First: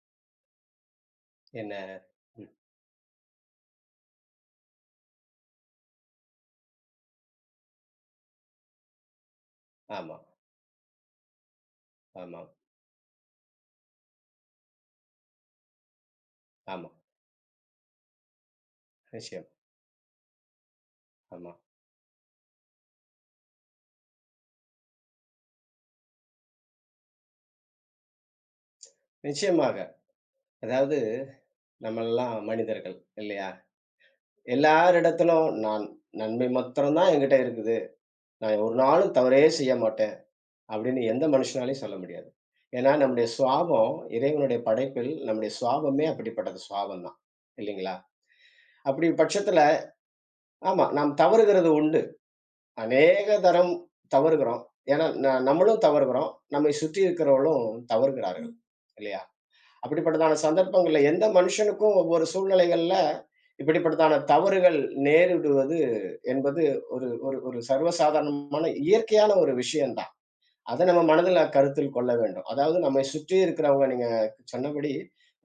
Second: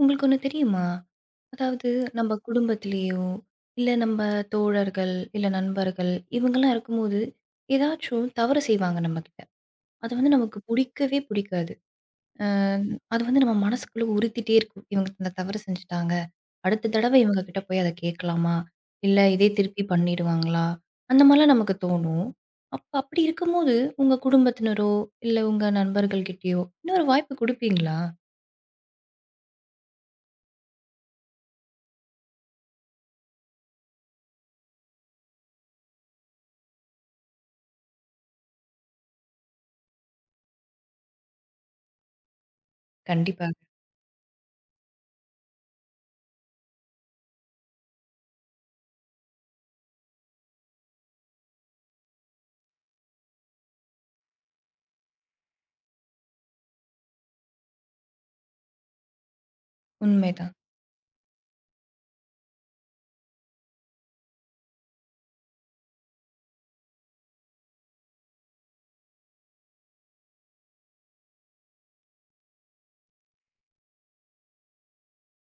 உங்களுக்கு ஒண்ணு தெரியுமா? என்ன அதாவது நம்ம ம். குடும்பத்திலேயோ, இல்ல நம்ம தோழர்கள், இல்ல நண்பர்கள் இவங்கலாம் இருக்கும்போது, ஏதாச்சும் தவறு செய்வாங்க நம்மகிட்ட. அது ஆமா, வந்து நமக்கு புடிக்கவே புடிக்காது. ஆமா, அ அது வந்து நம்ம மனசுக்குள்ள உறுத்திட்டே இருக்கும். இவங்க இந்த தவறு செஞ்சுட்டாங்க. ஆமா. அடுத்த தடவ இவங்க கிட்ட போய் அத கேட்கலாமா? இல்ல நிச்சயம். இதே திருப்பி பண்ணிடுவாங்களா? அந்த ஆமா. மாரிலாம் நமக்கு தோணும். அப்ப அப்படி இருக்கும்போது, உங்க குடும்பத்தினரோ, இல்ல உங்க நண்பர்கள் கிட்டயோ இன்னொரு வாய்ப்பு குடுப்பீங்களா? நிச்சயமாக. அதாவது நம்மல்லாம் மனிதர்கள் இல்லையா? எல்லாரிடத்திலும் நான் நன்மை மாத்திரம் தான் என்கிட்ட இருக்குது. நான் ஒரு நாளும் தவறே செய்ய மாட்டேன் அப்படின்னு எந்த மனுஷனாலயும் சொல்ல முடியாது. ஏன்னா நம்முடைய கண்டிப்பாக. சுவாபம் இறைவனுடைய படைப்பில் நம்முடைய சுவாபமே அப்படிப்பட்டது சுவாபம் தான். இல்லைங்களா? அப்படி பட்சத்துல ஆமா நாம் தவறுகிறது உண்டு. அநேக தரம் தவறுகிறோம். ஏன்னா நம்மளும் தவறுகிறோம். நம்மை சுற்றி இருக்கிறவர்களும் தவறுகிறார்கள். ம். இல்லையா? அப்படிப்பட்டதான உண்மைதான். சந்தர்ப்பங்கள்ல எந்த மனுஷனுக்கும் ஒவ்வொரு சூழ்நிலைகள்ல இப்படிப்பட்டதான தவறுகள் நேரிடுவது என்பது ஒரு ஒரு ஒரு சர்வசாதாரணமான இயற்கையான ஒரு விஷயம். அத நம்ம மனதில கருத்தில் கொள்ள வேண்டும். அதாவது நம்மை சுற்றி இருக்கிறவங்க நீங்க சொன்னபடி,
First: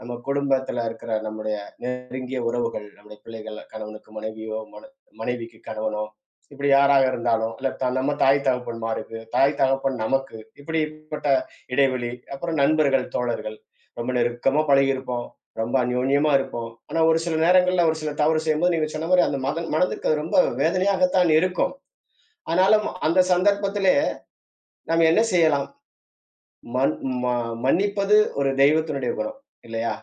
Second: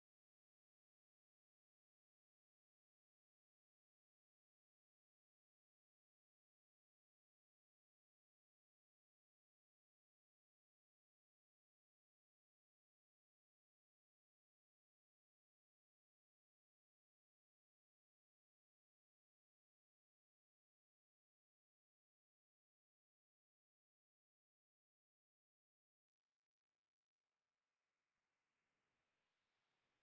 நம்ம குடும்பத்தில இருக்கிற நம்முடைய நெருங்கிய உறவுகள், நம்முடைய பிள்ளைகள், கணவனுக்கு மனைவியோ, மனைவிக்கு கணவனோ, இப்படி யாராக இருந்தாலும், இல்ல நம்ம தாய் தகப்பன்மாருக்கு, தாய் தகப்பன் நமக்கு, இப்படிப்பட்ட இடைவெளி, அப்புறம் நண்பர்கள், தோழர்கள். ரொம்ப நெருக்கமா பழகியிருப்போம். ரொம்ப அந்யோன்யமா இருப்போம். ஆனா, ஒரு சில நேரங்கள்ல ஒரு சில தவறு செய்யும்போது நீங்க சொன்ன மாரி அந்த மதன் மனதிற்கு அது ரொம்ப வேதனையாகத்தான் இருக்கும். ஆனாலும் அந்த சந்தர்ப்பத்திலே, நாம் என்ன செய்யலாம்? மன் ம மன்னிப்பது ஒரு தெய்வத்தினுடைய குணம் இல்லையா?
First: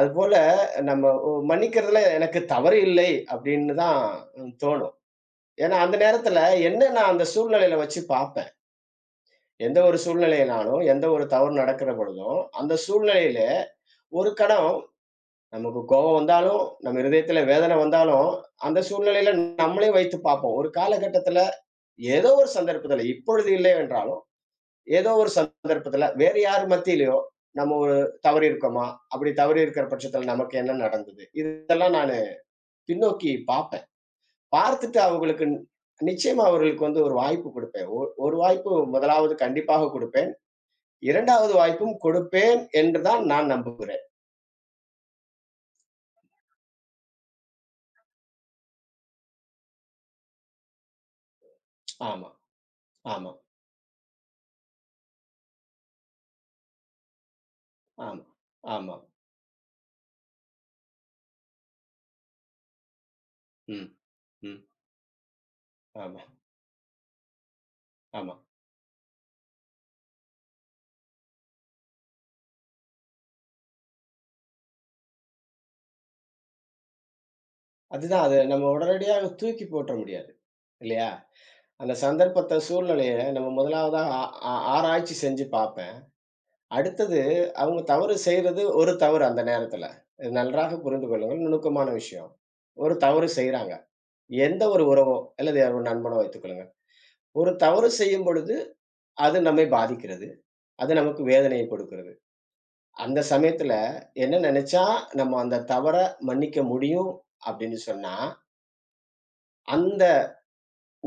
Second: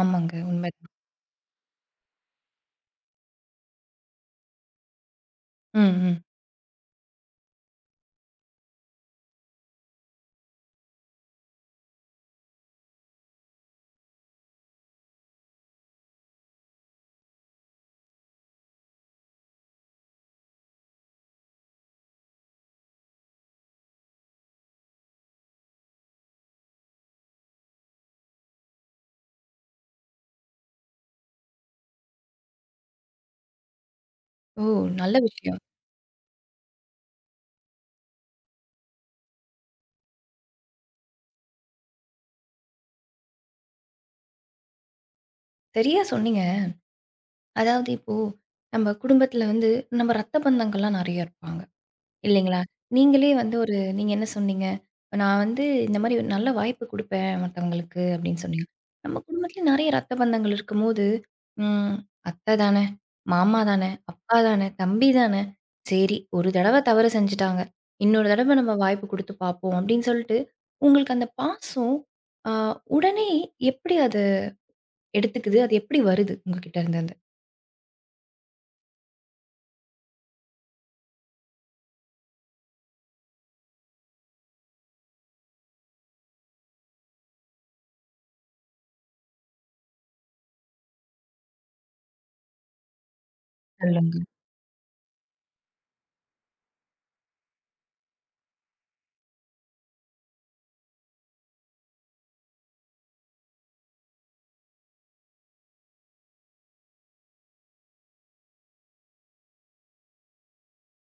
ஆமாங்க. உண்மைதான். நம்ம மன்னிக்கிறதுல எனக்கு தவறு இல்லை அப்படின்னு தான் தோணும். ஏன்னா, ம், அந்த ம். நேரத்துல என்ன நான் அந்த சூழ்நிலையில வச்சு பார்ப்பேன். எந்த ஒரு சூழ்நிலையினாலும், எந்த ஒரு தவறு நடக்கிற பொழுதும், அந்த சூழ்நிலையில ஒரு கணம் நமக்கு கோபம் வந்தாலும், நம்ம இருதயத்துல வேதனை வந்தாலும், அந்த சூழ்நிலையில நம்மளே வைத்து பார்ப்போம். ஒரு காலகட்டத்துல ஏதோ ஒரு சந்தர்ப்பத்துல, இப்பொழுது இல்லை என்றாலும் ஏதோ ஒரு சந்தர்ப்பத்துல வேற யார் மத்தியிலயோ நம்ம ஒரு தவறி இருக்கோமா? அப்படி தவறி இருக்கிற பட்சத்துல நமக்கு என்ன நடந்தது? இதெல்லாம் நானு பின்னோக்கி பார்ப்பேன். ஓ! பார்த்துட்டு நல்ல அவங்களுக்கு விஷயம். நிச்சயமா அவர்களுக்கு வந்து ஒரு வாய்ப்பு குடுப்பேன். ஒரு வாய்ப்பு முதலாவது கண்டிப்பாக குடுப்பேன். 2வது வாய்ப்பும் கொடுப்பேன் என்று தான் நான் நம்புகிறேன். சரியா சொன்னீங்க. அதாவது இப்போ, நம்ம குடும்பத்தில வந்து நம்ம ரத்த பந்தங்கள்லாம் நெறைய இருப்பாங்க. ஆமா, இல்லைங்களா? நீங்களே ஆமா, வந்து ஒரு நீங்க என்ன சொன்னீங்க? நான் வந்து இந்த மாரி ஒரு நல்ல வாய்ப்பு குடுப்பேன் மத்தவங்களுக்கு ஆமா, அப்படின்னு சொன்னீங்க. ஆமா. நம்ம குடும்பத்தில நெறைய ரத்த பந்தங்கள் இருக்கும்போது, ம் அத்தை தானே, மாமா ம், தானே, அப்பா ம். தானே, தம்பி தானே, சரி ஆமா, ஒரு தடவ தவறு செஞ்சுட்டாங்க. இன்னொரு ஆமா. தடவ நம்ம வாய்ப்பு குடுத்து பார்ப்போம் அப்படின்னு சொல்லிட்டு, உங்களுக்கு அந்த பாசம் அ உடனே எப்படி அத எடுத்துக்குது? அது எப்படி வருது உங்ககிட்ட இருந்து அது? அதுதான், அது நம்ம உடனடியாக தூக்கி போட்டுற முடியாது. இல்லையா? அந்த சந்தர்ப்பத்த, சூழ்நிலைய நம்ம முதலாவதா ஆ ஆ ஆராய்ச்சி செஞ்சு பார்ப்பேன். அடுத்தது, அவங்க தவறு செய்றது ஒரு தவறு அந்த நேரத்துல. இது நன்றாக புரிந்து கொள்ளுங்கள். நுணுக்கமான விஷயம். ஒரு தவறு செய்றாங்க. சொல்லுங்க. எந்த ஒரு உறவோ, அல்லது ஒரு நண்பனோ வைத்துக்கொள்ளுங்க. ஒரு தவறு செய்யும் பொழுது, அது நம்மை பாதிக்கிறது. அது நமக்கு வேதனையை கொடுக்கிறது. அந்த சமயத்துல என்ன நெனச்சா, நம்ம அந்த தவற மன்னிக்க முடியும் அப்படின்னு சொன்னா, அந்த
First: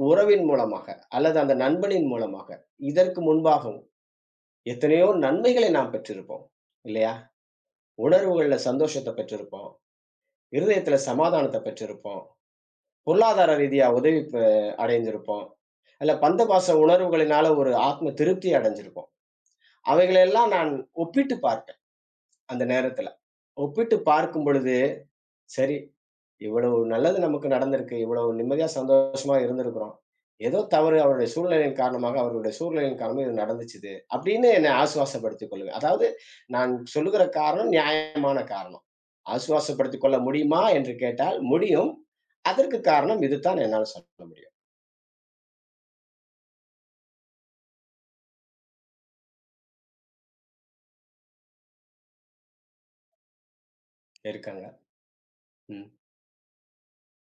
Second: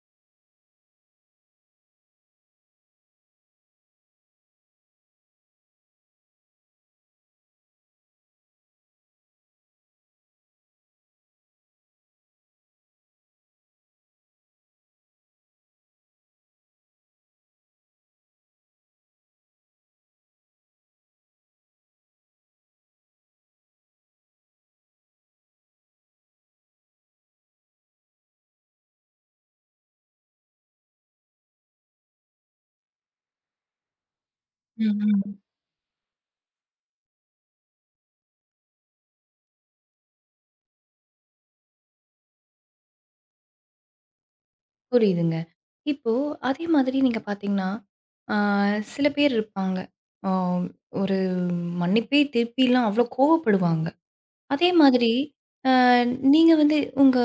உறவின் மூலமாக, அல்லது அந்த நண்பனின் மூலமாக, இதற்கு முன்பாகவும் எத்தனையோ நன்மைகளை நாம் பெற்றிருப்போம். இல்லையா? உணர்வுகள்ல சந்தோஷத்த பெற்றிருப்போம். இருதயத்துல சமாதானத்த பெற்றிருப்போம். பொருளாதார ரீதியா உதவி பெ அடைந்திருப்போம். அல்ல பந்தபாச உணர்வுகளினால ஒரு ஆத்ம திருப்தி அடைஞ்சிருப்போம். அவைகளெல்லாம் நான் ஒப்பிட்டு பார்த்தேன், அந்த நேரத்துல. ஒப்பிட்டு பார்க்கும் பொழுது சரி. இவ்வளவு நல்லது நமக்கு நடந்திருக்கு. இவ்வளவு நிம்மதியா, சந்தோஷமா இருந்திருக்கிறோம். ஏதோ தவறு அவருடைய சூழ்நிலையின் காரணமாக, அவர்களுடைய சூழ்நிலையின் காரணமா இது நடந்துச்சு இது. அப்படின்னு என்னை ம். ம். ஆசுவாசப்படுத்திக் கொள்ளுங்க. அதாவது நான் சொல்லுகிற காரணம் நியாயமான காரணம். ஆசுவாசப்படுத்திக் கொள்ள முடியுமா என்று கேட்டால் முடியும். அதற்கு காரணம் இதுதான் என்னால சொல்ல முடியும். புரியுதுங்க. இப்போ அதே மாதிரி நீங்க பார்த்தீங்கன்னா, ஆ சில பேர் இருப்பாங்க. ஆ ஒரு மன்னிப்பே திருப்பிலாம் அவ்ளோ கோவப்படுவாங்க. இருக்காங்க. அதே மாதிரி அ ம். நீங்க வந்து உங்க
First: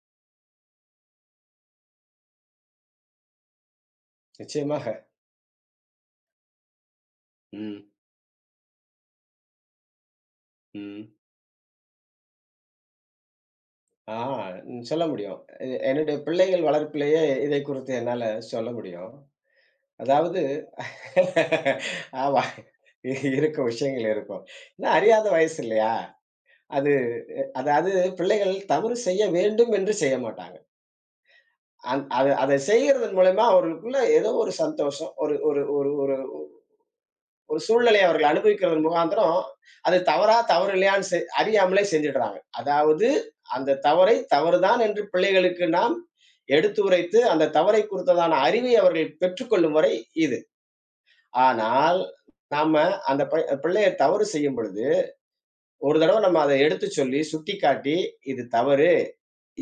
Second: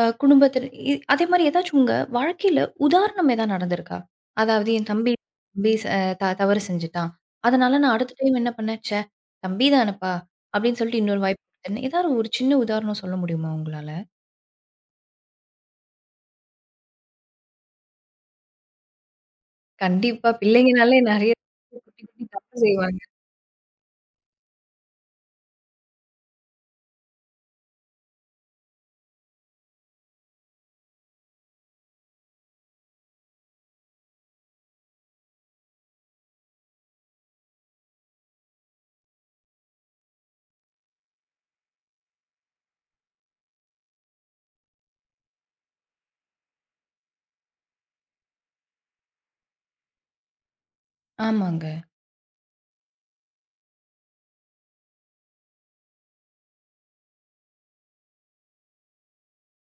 குடும்பத்தில அதே மாரி ஏதாச்சும் உங்க வாழ்க்கையில உதாரணம் எதா நடந்திருக்கா? அதாவது நிச்சயமாக. என் தம்பி தம்பி ச த தவறு செஞ்சுட்டான். அதனால ம். நான் அடுத்த டைம் என்ன பண்ணேன், "ச்சே! தம்பி தானப்பா" அப்படின்னு சொல்லிட்டு ம். இன்னொரு வாய்ப்பு குடுத்தேன்னு ஏதாவது ஒரு சின்ன உதாரணம் சொல்ல முடியுமா உங்களால? ஆ ம், சொல்ல முடியும். என்னுடைய பிள்ளைகள் வளர்ப்பிலேயே இதை குறித்து என்னால சொல்ல முடியும். கண்டிப்பா. அதாவது பிள்ளைங்கனாலே நெறைய குட்டி, குட்டி ஆமா. தப்பு செய்வாங்க. இருக்கும் விஷயங்கள் இருக்கும். ஏன்னா அறியாத வயசு இல்லையா? அது, அதாவது பிள்ளைகள் தவறு செய்ய வேண்டும் என்று செய்ய மாட்டாங்க. அது அதை செய்கிறதன் மூலமா அவர்களுக்குள்ள ஏதோ ஒரு சந்தோஷம். ஒரு ஒரு ஒரு ஒரு ஒரு சூழ்நிலையை அவர்கள் அனுபவிக்கிறதன் முகாந்திரம், அது தவறா, தவறு இல்லையான்னு அறியாமலே செஞ்சுடுறாங்க. அதாவது அந்த தவறை தவறுதான் என்று பிள்ளைகளுக்கு நாம் எடுத்துரைத்து, அந்த தவறை குறித்ததான அறிவை அவர்கள் பெற்றுக்கொள்ளும் வரை இது. ஆமாங்க. ஆனால், நாம அந்த பிள்ளைய தவறு செய்யும் பொழுது, ஒரு தடவ நம்ம அத எடுத்துச் சொல்லி, சுட்டிக்காட்டி, "இது தவறு.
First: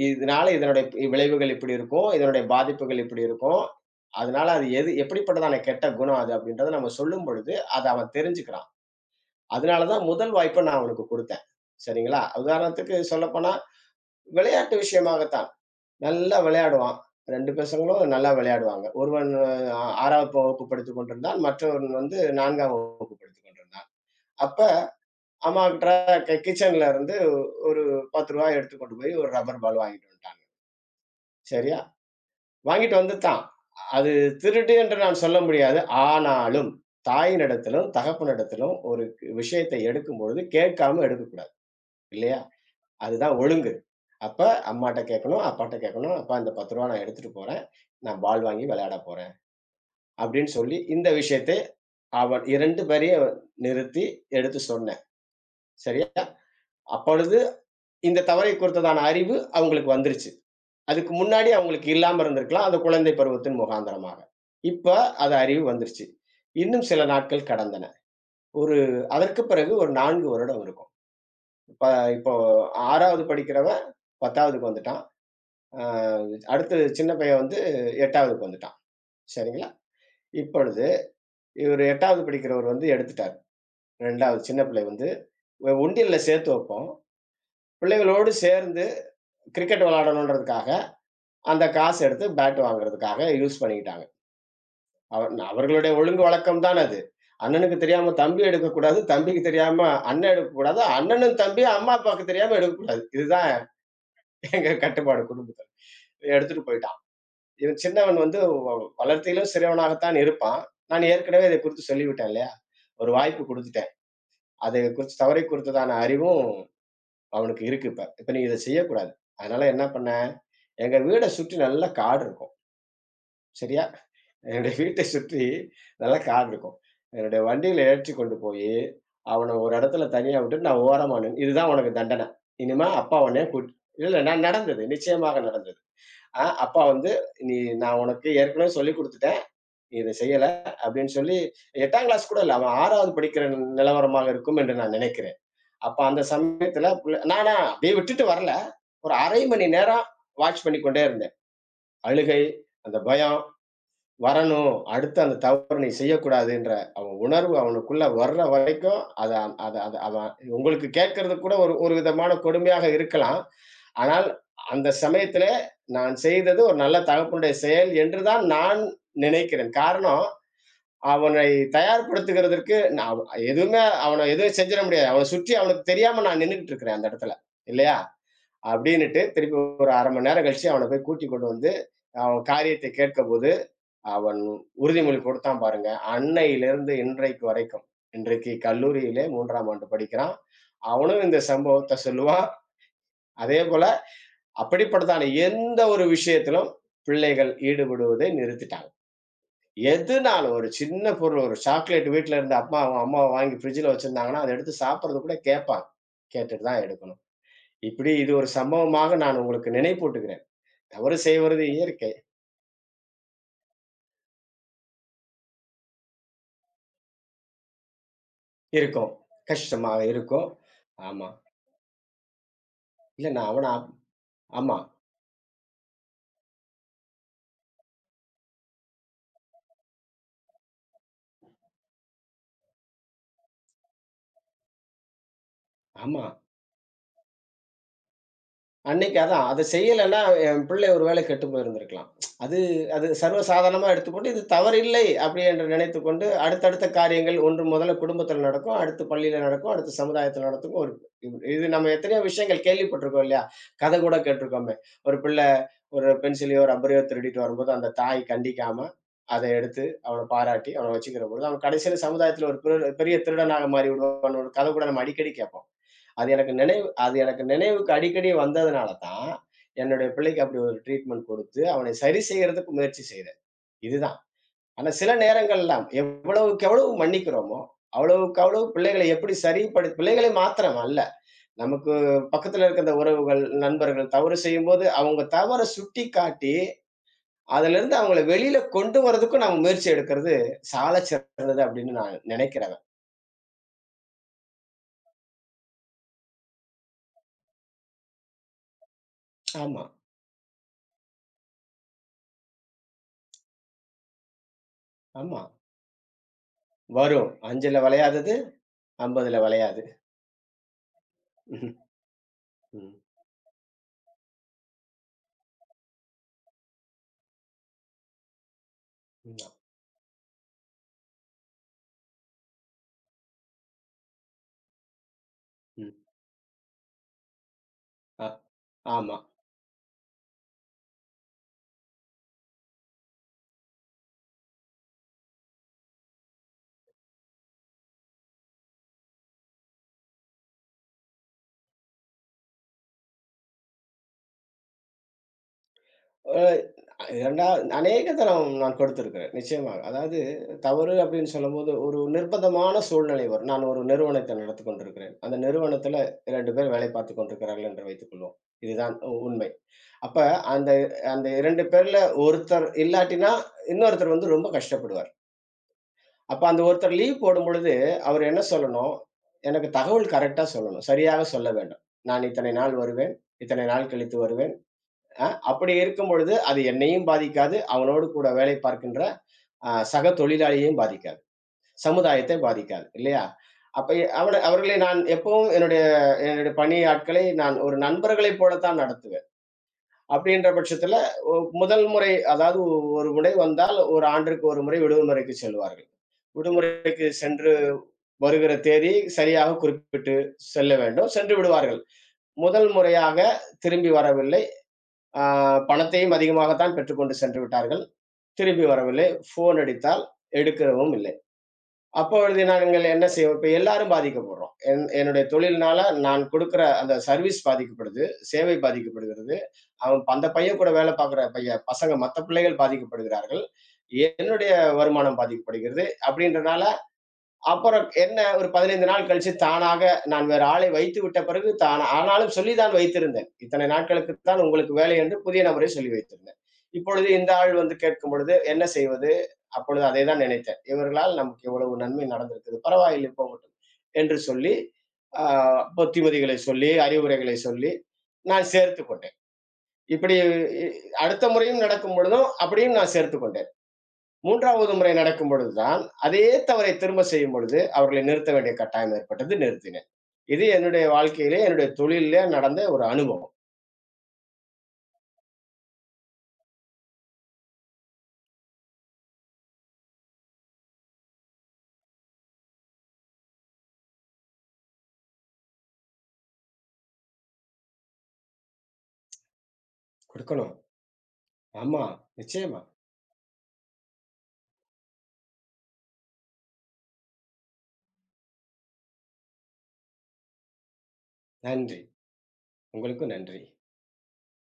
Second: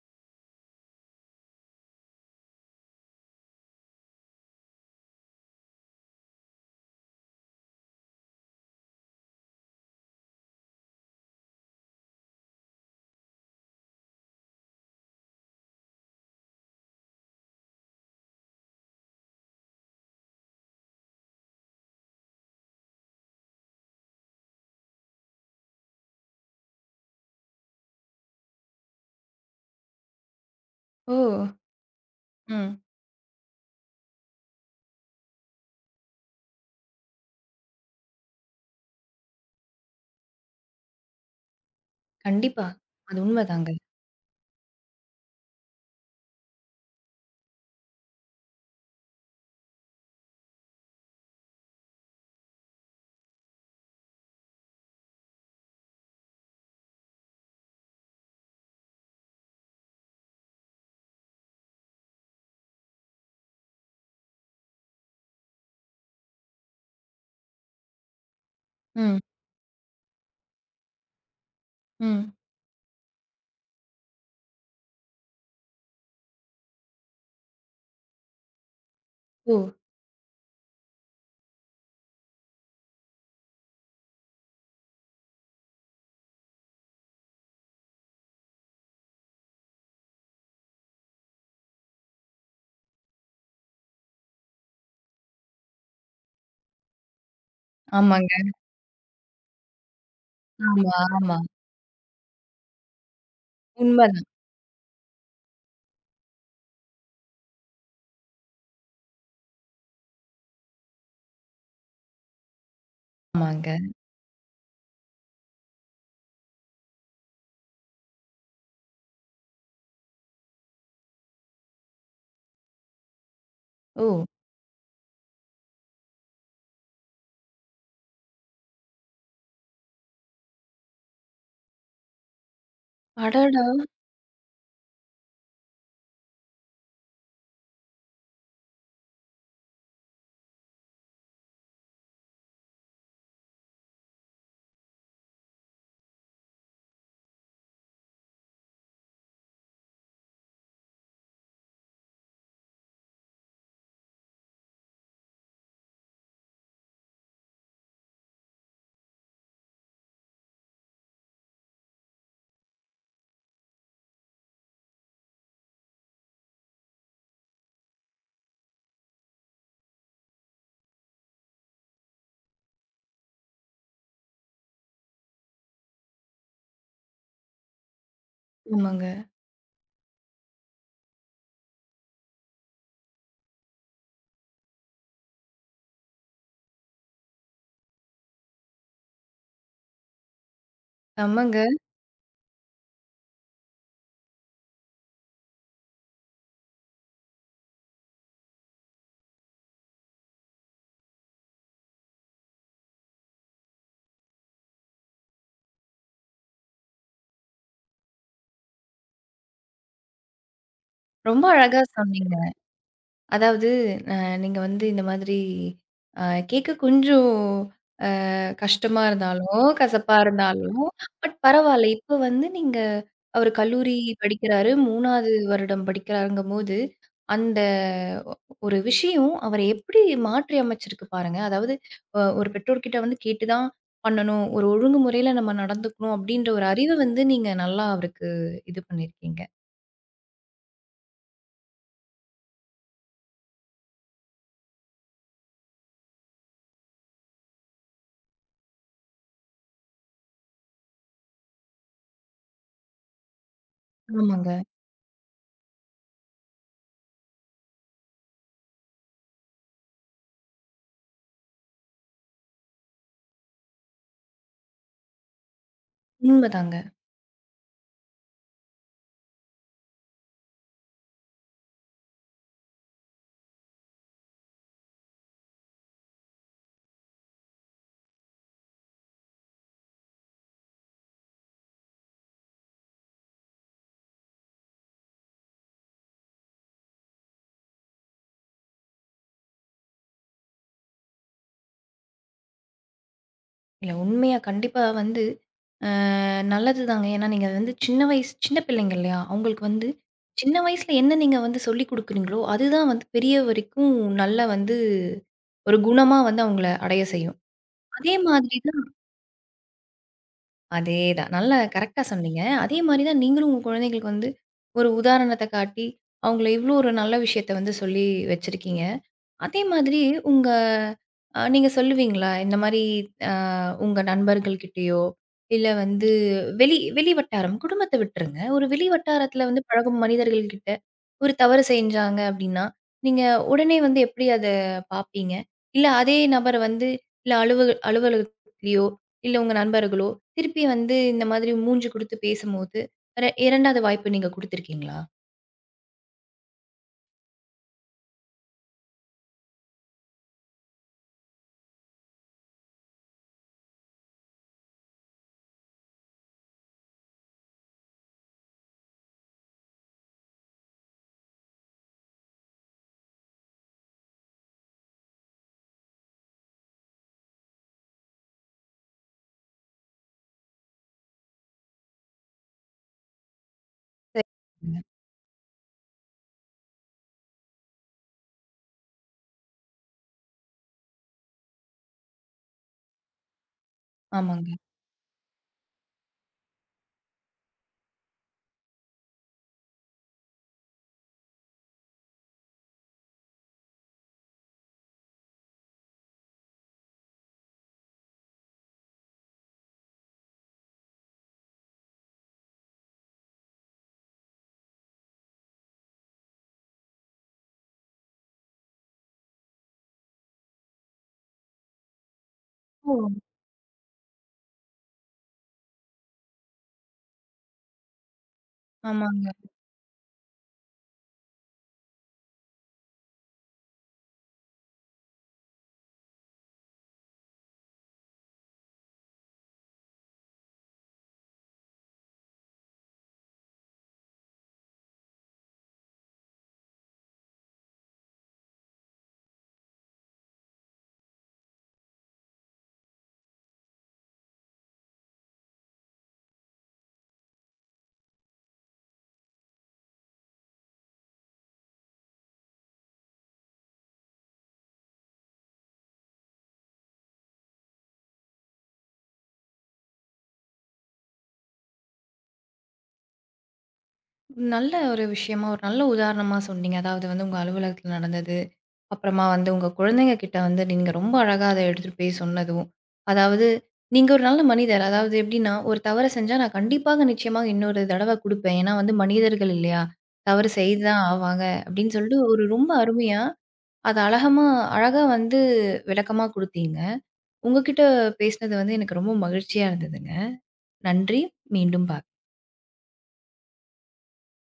இதனால இதனுடைய விளைவுகள் இப்படி இருக்கும். இதனுடைய பாதிப்புகள் இப்படி இருக்கும். அதனால அது எது எப்படிப்பட்டதான கெட்ட குணம் அது" அப்படின்றத நம்ம சொல்லும் பொழுது, அத அவன் தெரிஞ்சுக்கிறான். அதனால தான் முதல் வாய்ப்ப நான் அவனுக்கு குடுத்தேன். சரிங்களா? உதாரணத்துக்கு சொல்லப்போனா, விளையாட்டு விஷயமாகத்தான். நல்லா விளையாடுவான். 2 பசங்களும் நல்லா விளையாடுவாங்க. ஒருவன் அ 6வது வகுப்பு படித்துக் கொண்டிருந்தான். மற்றவன் வந்து 4ஆம் வகுப்பு படித்துக் கொண்டிருந்தான். அப்ப அம்மாவுக்கு கிச்சன்ல இருந்து ஒரு ரூ. 10 எடுத்து கொண்டு போய் ஒரு ரப்பர் பால் வாங்கிட்டு வந்துட்டாங்க. ஓ! சரியா? ம். வாங்கிட்டு வந்துட்டான். அது திருட்டு என்று நான் சொல்ல முடியாது. ஆனாலும், தாயினிடத்திலும், தகப்பனிடத்திலும் ஒரு விஷயத்தை எடுக்கும்பொழுது கேட்காம எடுக்கக்கூடாது. இல்லையா? கண்டிப்பா. அது அதுதான் உண்மதாங்க. ஒழுங்கு. அப்ப அம்மாட்ட கேட்கணும், அப்பாட்ட கேட்கணும். "அப்பா இந்த ரூ. 10 நான் எடுத்துட்டு போறேன். நான் பால் வாங்கி விளையாட போறேன்." அப்படின்னு சொல்லி இந்த விஷயத்தை அவன் 2 பேரையும் நிறுத்தி எடுத்து சொன்னேன். சரியா? அப்பொழுது இந்த தவறை குறித்ததான அறிவு அவங்களுக்கு வந்துருச்சு. அதுக்கு முன்னாடி அவங்களுக்கு இல்லாம இருந்திருக்கலாம். அது குழந்தை பருவத்தின் முகாந்திரமாக. இப்ப அது அறிவு வந்துருச்சு. இன்னும் சில நாட்கள் கடந்தன. ஒரு ம், அதற்கு பிறகு ஒரு 4 வருடம் இருக்கும். இப்ப இப்போ ம். 6வது படிக்கிறவன் 10வதுக்கு வந்துட்டான். அ அடுத்து சின்ன பையன் வந்து 8வதுக்கு வந்துட்டான். ஓ! சரிங்களா? இப்பொழுது இவரு 8வது படிக்கிறவர் வந்து எடுத்துட்டாரு. 2வது சின்ன பிள்ளை வந்து ஒன்றியல்ல சேர்த்து வைப்போம். பிள்ளைகளோடு சேர்ந்து கிரிக்கெட் விளையாடணுன்றதுக்காக அந்த காசு எடுத்து பேட் வாங்குறதுக்காக யூஸ் பண்ணிக்கிட்டாங்க. அவர் அவர்களுடைய ஒழுங்கு வழக்கம் தான் அது. அண்ணனுக்கு தெரியாம தம்பி ஆமாங்க. எடுக்கக்கூடாது. தம்பிக்கு தெரியாம அண்ணன் எடுக்கக்கூடாது. ஆமா, ஆமா. அண்ணனும், தம்பியும் அம்மா, அப்பாவுக்கு தெரியாம எடுக்கக்கூடாது. இதுதான் உண்மதான். எங்க கட்டுப்பாடு குடும்பத்துல. எடுத்துட்டு போயிட்டான். இவன் சின்னவன் வந்து வ வளர்த்தியிலும் சிறுவனாகத்தான் இருப்பான். நான் ஏற்கனவே இத குறித்து சொல்லிவிட்டேன் இல்லையா? ஒரு வாய்ப்பு ஆமாங்க. குடுத்துட்டேன். அதை குறித்து தவறை குறித்ததான அறிவும் அவனுக்கு இருக்கு இப்ப. இப்ப நீ இத செய்யக்கூடாது. அதனால என்ன பண்ணேன், எங்க வீட சுற்றி நல்லா காடு இருக்கும். சரியா? ஓ! என்னுடைய வீட்டை சுற்றி நல்லா கார் இருக்கும். என்னுடைய வண்டியில ஏற்றிக் கொண்டு போயி, அவன ஒரு இடத்துல தனியா விட்டுட்டு நான் ஓரமா நின்னு "இதுதான் உனக்கு தண்டனை. இனிமே அப்பா உன்னைய அடடா! கூட்" இல்ல, இல்ல நான் நடந்தது. நிச்சயமாக நடந்தது. அப்பா வந்து "நீ நான் உனக்கு ஏற்கனவே சொல்லிக் குடுத்துட்டேன். நீ இத செய்யல" அப்படின்னு சொல்லி 8ஆம் கிளாஸ் கூட இல்ல. அவன் 6வது படிக்கிற நிலவரமாக இருக்கும் என்று நான் நினைக்கிறேன். அப்ப அந்த சமயத்துல புள்ள நானா அப்படியே விட்டுட்டு வரல. ஒரு 1/2 மணி நேரம் வாட்ச் பண்ணிக்கொண்டே இருந்தேன். அழுகை, அந்த பயம், வரணும். அடுத்து அந்த தவறு நீ செய்யக்கூடாதுன்ற, அவன் உணர்வு அவனுக்குள்ள வர்ற வரைக்கும், அத அத அத அவன் உங்களுக்கு கேட்கறது கூட ஒரு ஒரு விதமான கொடுமையாக இருக்கலாம். ஆனால் அந்த சமயத்திலே நான் செய்தது ஒரு நல்ல தகப்பனுடைய செயல் என்று தான் நான் நினைக்கிறேன். காரணம், அவனை தயார்படுத்துகிறதற்கு நான் எதுவுமே அவன எதுவும் செஞ்சிட முடியாது. அவன சுற்றி அவனுக்கு தெரியாம நான் நின்னுகிட்டு இருக்கிறேன் அந்த இடத்துல. இல்லையா? ஆமாங்க. அப்படின்னுட்டு திருப்பி ஒரு 1/2 மணி நேரம் கழிச்சு அவன போய் கூட்டிக் கொண்டு வந்து, அவன் காரியத்தை கேட்கபோது அவன் உறுதிமொழி கொடுத்தான் பாருங்க. அன்னையிலிருந்து இன்றைக்கு வரைக்கும். இன்றைக்கு கல்லூரியிலே 3ஆம் ஆண்டு படிக்கிறான். அவனும் இந்த செம்மங்க. சம்பவத்த சொல்லுவான். அதேபோல அப்படிப்பட்டதான எந்த ஒரு விஷயத்திலும் பிள்ளைகள் ஈடுபடுவதை நிறுத்திட்டாங்க. எதுனாலும் ஒரு சின்ன பொருள் ஒரு சாக்லேட் வீட்ல இருந்து அப்பா அவங்க அம்மா வாங்கி ஃப்ரிட்ஜ்ல வச்சிருந்தாங்கன்னா, அத எடுத்து சாப்பிடுறது கூட கேட்பாங்க. கேட்டுட்டு தான் எடுக்கணும். இப்படி இது ஒரு சம்பவமாக நான் உங்களுக்கு நினைப்பூட்டுகிறேன். தவறு ரொம்ப செய்வது அழகா இயற்கை. சொன்னீங்க. அதாவது அ நீங்க வந்து இந்த மாதிரி அ கேட்க கொஞ்சம் கஷ்டமா இருக்கும். இருந்தாலும், கஷ்டமாக கசப்பா இருக்கும். இருந்தாலும், ஆமா. பட் பரவால்ல. இப்ப வந்து நீங்க இல்ல நான் அவரு அவன கல்லூரி படிக்கிறாரு. ஆமா. 3வது வருடம் படிக்கிறாருங்கும்போது, அந்த ஒ ஒரு விஷயம் அவர எப்படி மாற்றி அமைச்சிருக்கு பாருங்க. அதாவது ஒரு பெற்றோர்கிட்ட வந்து கேட்டு தான் பண்ணணும். ஒரு ஒழுங்குமுறையில நம்ம நடந்துக்கணும் ஆமா. அப்டின்ற ஒரு அறிவ வந்து நீங்க நல்லா அவருக்கு இது அன்னைக்கு பண்ணியிருக்கீங்க. அதான். அத செய்யலன்னா, என் பிள்ளை ஒருவேளை கெட்டு போயிருந்திருக்கலாம். அது, அது சர்வசாதாரணமா எடுத்துக்கொண்டு, இது தவறில்லை அப்படி என்று நினைத்துக்கொண்டு, அடுத்தடுத்த காரியங்கள் ஒன்று முதல்ல குடும்பத்தில நடக்கும், அடுத்து பள்ளியில நடக்கும், அடுத்து சமுதாயத்தில நடக்கும். ஒரு இது இது நம்ம எத்தனையோ விஷயங்கள் கேள்விப்பட்டிருக்கோம் இல்லையா? கதை கூட ஆமாங்க. கேட்டிருக்கோமே. ஒரு பிள்ளை ஒரு பென்சிலையோ, ரப்பரையோ திருடிட்டு வரும்போது, அந்த தாய் கண்டிக்காம, அத எடுத்து அவன பாராட்டி, அவன வச்சுக்கிற பொழுது, அவன் கடைசியில சமுதாயத்தில ஒரு பெரிய திருடனாக மாறிவிடுவான்னு ஒரு கதை கூட நம்ம அடிக்கடி கேட்போம். உண்மதாங்க. அது எனக்கு நினைவுக்கு அடிக்கடி வந்ததுனால தான், என்னுடைய பிள்ளைக்கு அப்படி ஒரு ட்ரீட்மெண்ட் கொடுத்து, அவனை சரி செய்யறதுக்கு முயற்சி செய்தேன். இதுதான். ஆனா சில நேரங்கள்லாம் எவ்வளவுக்கு எவ்வளவு மன்னிக்கிறோமோ, அவ்வளவுக்கு அவ்வளவு பிள்ளைகளை எப்படி சரிப்படு பிள்ளைகளை மாத்திரம் அல்ல. நமக்கு பக்கத்துல இருக்கிற உறவுகள், நண்பர்கள் தவறு செய்யும்போது, அவங்க தவற சுட்டிக்காட்டி, அதிலிருந்து அவங்கள வெளியில கொண்டு வரதுக்கும் நம்ம முயற்சி எடுக்கிறது சாலச் சிறந்தது அப்படின்னு நான் நினைக்கிறவன். இல்ல உண்மையா கண்டிப்பா வந்து நல்லதுதாங்க. ஏன்னா நீங்க வந்து சின்ன வயசு சின்ன பிள்ளைங்க இல்லையா? அவங்களுக்கு ஆமா, வந்து சின்ன வயசுல என்ன நீங்க வந்து சொல்லிக் குடுக்குறீங்களோ, அதுதான் வந்து பெரிய வரைக்கும் நல்ல வந்து ஆமா. ஒரு குணமா வந்து அவங்கள அடைய வரும். செய்யும். 5ல அதே வளையாதது, மாதிரி தான் 50ல வளையாது. அதேதான். நல்லா கரெக்ட்டா சொன்னீங்க. அதே ம். மாரி தான் நீங்களும் உங்க குழந்தைகளுக்கு வந்து ஒரு உதாரணத்த காட்டி, அவங்கள இவ்ளோ ஒரு நல்ல விஷயத்த வந்து சொல்லி வச்சிருக்கீங்க. ம். அதே மாதிரி உங்க நீங்க சொல்லுவீங்களா? இந்த மாரி அ உங்க நண்பர்கள்கிட்டயோ, இல்ல ம். வந்து வெளி வெளி வட்டாரம் குடும்பத்த அ விட்டுருங்க. ஒரு வெளி ஆமா. வட்டாரத்துல வந்து பழகும் மனிதர்கள் கிட்ட ஒரு தவறு செஞ்சாங்க அப்டின்னா, நீங்க உடனே வந்து எப்டி அத பாப்பீங்க? இல்ல அதே நபர் வந்து இல்ல அலுவல் அலுவலகத்திலயோ, இல்ல உங்க நண்பர்களோ, திருப்பி வந்து இந்த மாதிரி மூஞ்சி குடுத்து பேசும்போது, 2வது வாய்ப்பு நீங்க குடுத்திருக்கீங்களா? அ 2வது அநேக தரம் நான் கொடுத்திருக்கிறேன். நிச்சயமாக. அதாவது தவறு அப்படின்னு சொல்லும்போது, ஒரு நிர்பந்தமான சூழ்நிலை வரும். நான் ஒரு நிறுவனத்தை நடத்திக் கொண்டிருக்கிறேன். அந்த நிறுவனத்தில 2 பேர் வேலை பார்த்துக் கொண்டிருக்கிறார்கள் என்று வைத்துக் கொள்வோம். இதுதான் உண்மை. அப்ப அந்த அந்த 2 பேர்ல ஒருத்தர் இல்லாட்டினா, இன்னொருத்தர் வந்து ரொம்ப கஷ்டப்படுவார். அப்ப அந்த ஒருத்தர் லீவ் போடும்பொழுது, அவர் என்ன சொல்லணும்? எனக்கு தகவல் கரெக்ட்டா சொல்லணும். சரியாக சொல்ல வேண்டும். நான் இத்தனை நாள் வருவேன். இத்தனை நாள் கழித்து வருவேன். சரிங்க. அப்படி இருக்கும் பொழுது, அது என்னையும் பாதிக்காது. அவனோடு கூட வேலை பார்க்கின்ற சக தொழிலாளியையும் பாதிக்காது. சமுதாயத்தை பாதிக்காது. இல்லையா? அப்ப அவன ஆமாங்க. அவர்களை நான் எப்பவும் என்னுடைய என்னுடைய பணி ஆட்களை நான் ஒரு நண்பர்களைப் போலத்தான் நடத்துவேன். அப்படின்ற பட்சத்தில முதல் முறை அதாவது ஒரு முறை வந்தால், 1 ஆண்டிற்கு 1 முறை விடுமுறைக்கு செல்வார்கள். விடுமுறைக்கு சென்று வருகிற தேதி சரியாக குறிப்பிட்டு செல்ல வேண்டும். சென்று விடுவார்கள். முதல் முறையாக திரும்பி வரவில்லை. ஆ பணத்தையும் அதிகமாக தான் பெற்றுக்கொண்டு சென்று விட்டார்கள். திருப்பி வரவில்லை. ஃபோன் அடித்தால் எடுக்கவும் இல்லை. அப்பொழுது நாங்கள் ஓ! என்ன செய்வோம்? இப்ப எல்லாரும் பாதிக்கப்படுறோம். என்னுடைய தொழில்னால நான் குடுக்குற அந்த சர்வீஸ் பாதிக்கப்படுது. சேவை ஆமாங்க. பாதிக்கப்படுகிறது. அவன் அந்த பையன் கூட வேலை பார்க்குற பையன் பசங்க மத்த பிள்ளைகள் பாதிக்கப்படுகிறார்கள். என்னுடைய வருமானம் பாதிக்கப்படுகிறது. அப்படின்றனால அப்புறம் என்ன ஒரு 15 நாள் கழிச்சு தானாக நான் வேறு ஆளை வைத்து விட்ட பிறகு தானா ஆனாலும் சொல்லி தான் வைத்திருந்தேன். இத்தனை நாட்களுக்கு தான் உங்களுக்கு வேலை என்று புதிய நபரை சொல்லி வைத்திருந்தேன். இப்பொழுது இந்த ஆள் வந்து கேட்கும் பொழுது என்ன செய்வது? அப்பொழுது அதை தான் நினைத்தேன். இவர்களால் நமக்கு இவ்வளவு நன்மை நடந்திருக்குது. பரவாயில்லை போகட்டும். என்று சொல்லி, ஆ புத்திமதிகளை சொல்லி, அறிவுரைகளை சொல்லி நான் சேர்த்துக் கொண்டேன். இப்படி இ அடுத்த முறையும் நடக்கும் பொழுதும் அப்படியும் நான் சேர்த்துக் கொண்டேன். 3வது முறை நடக்கும் பொழுது தான், அதே தவறை திரும்ப செய்யும் பொழுது, அவர்களை நிறுத்த வேண்டிய கட்டாயம் ஏற்பட்டது. நிறுத்தினேன். இது என்னுடைய வாழ்க்கையிலே, என்னுடைய தொழில்ல நடந்த ஒரு அனுபவம். நல்ல ஒரு விஷயமா, ஒரு நல்ல உதாரணமா சொன்னீங்க. அதாவது வந்து உங்க அலுவலகத்துல நடந்தது. அப்புறமா வந்து உங்க குழந்தைங்க கிட்ட வந்து நீங்க ரொம்ப அழகா அத எடுத்துட்டு போய் சொன்னதும். அதாவது நீங்க ஒரு நல்ல மனிதர். அதாவது எப்படின்னா, ஒரு தவற செஞ்சா நான் கண்டிப்பாக நிச்சயமா இன்னொரு தடவ குடுப்பேன். ஏன்னா வந்து மனிதர்கள் இல்லையா? தவறு குடுக்கணும். செய்து தான் ஆவாங்க. ஆமா, அப்படின்னு சொல்லிட்டு ஒரு நிச்சயமா. ரொம்ப அருமையா, அத அழகா வந்து விளக்கமா குடுத்தீங்க. உங்ககிட்ட பேசினது வந்து எனக்கு ரொம்ப மகிழ்ச்சியா இருந்ததுங்க. நன்றி. நன்றி. மீண்டும் உங்களுக்கும் நன்றி.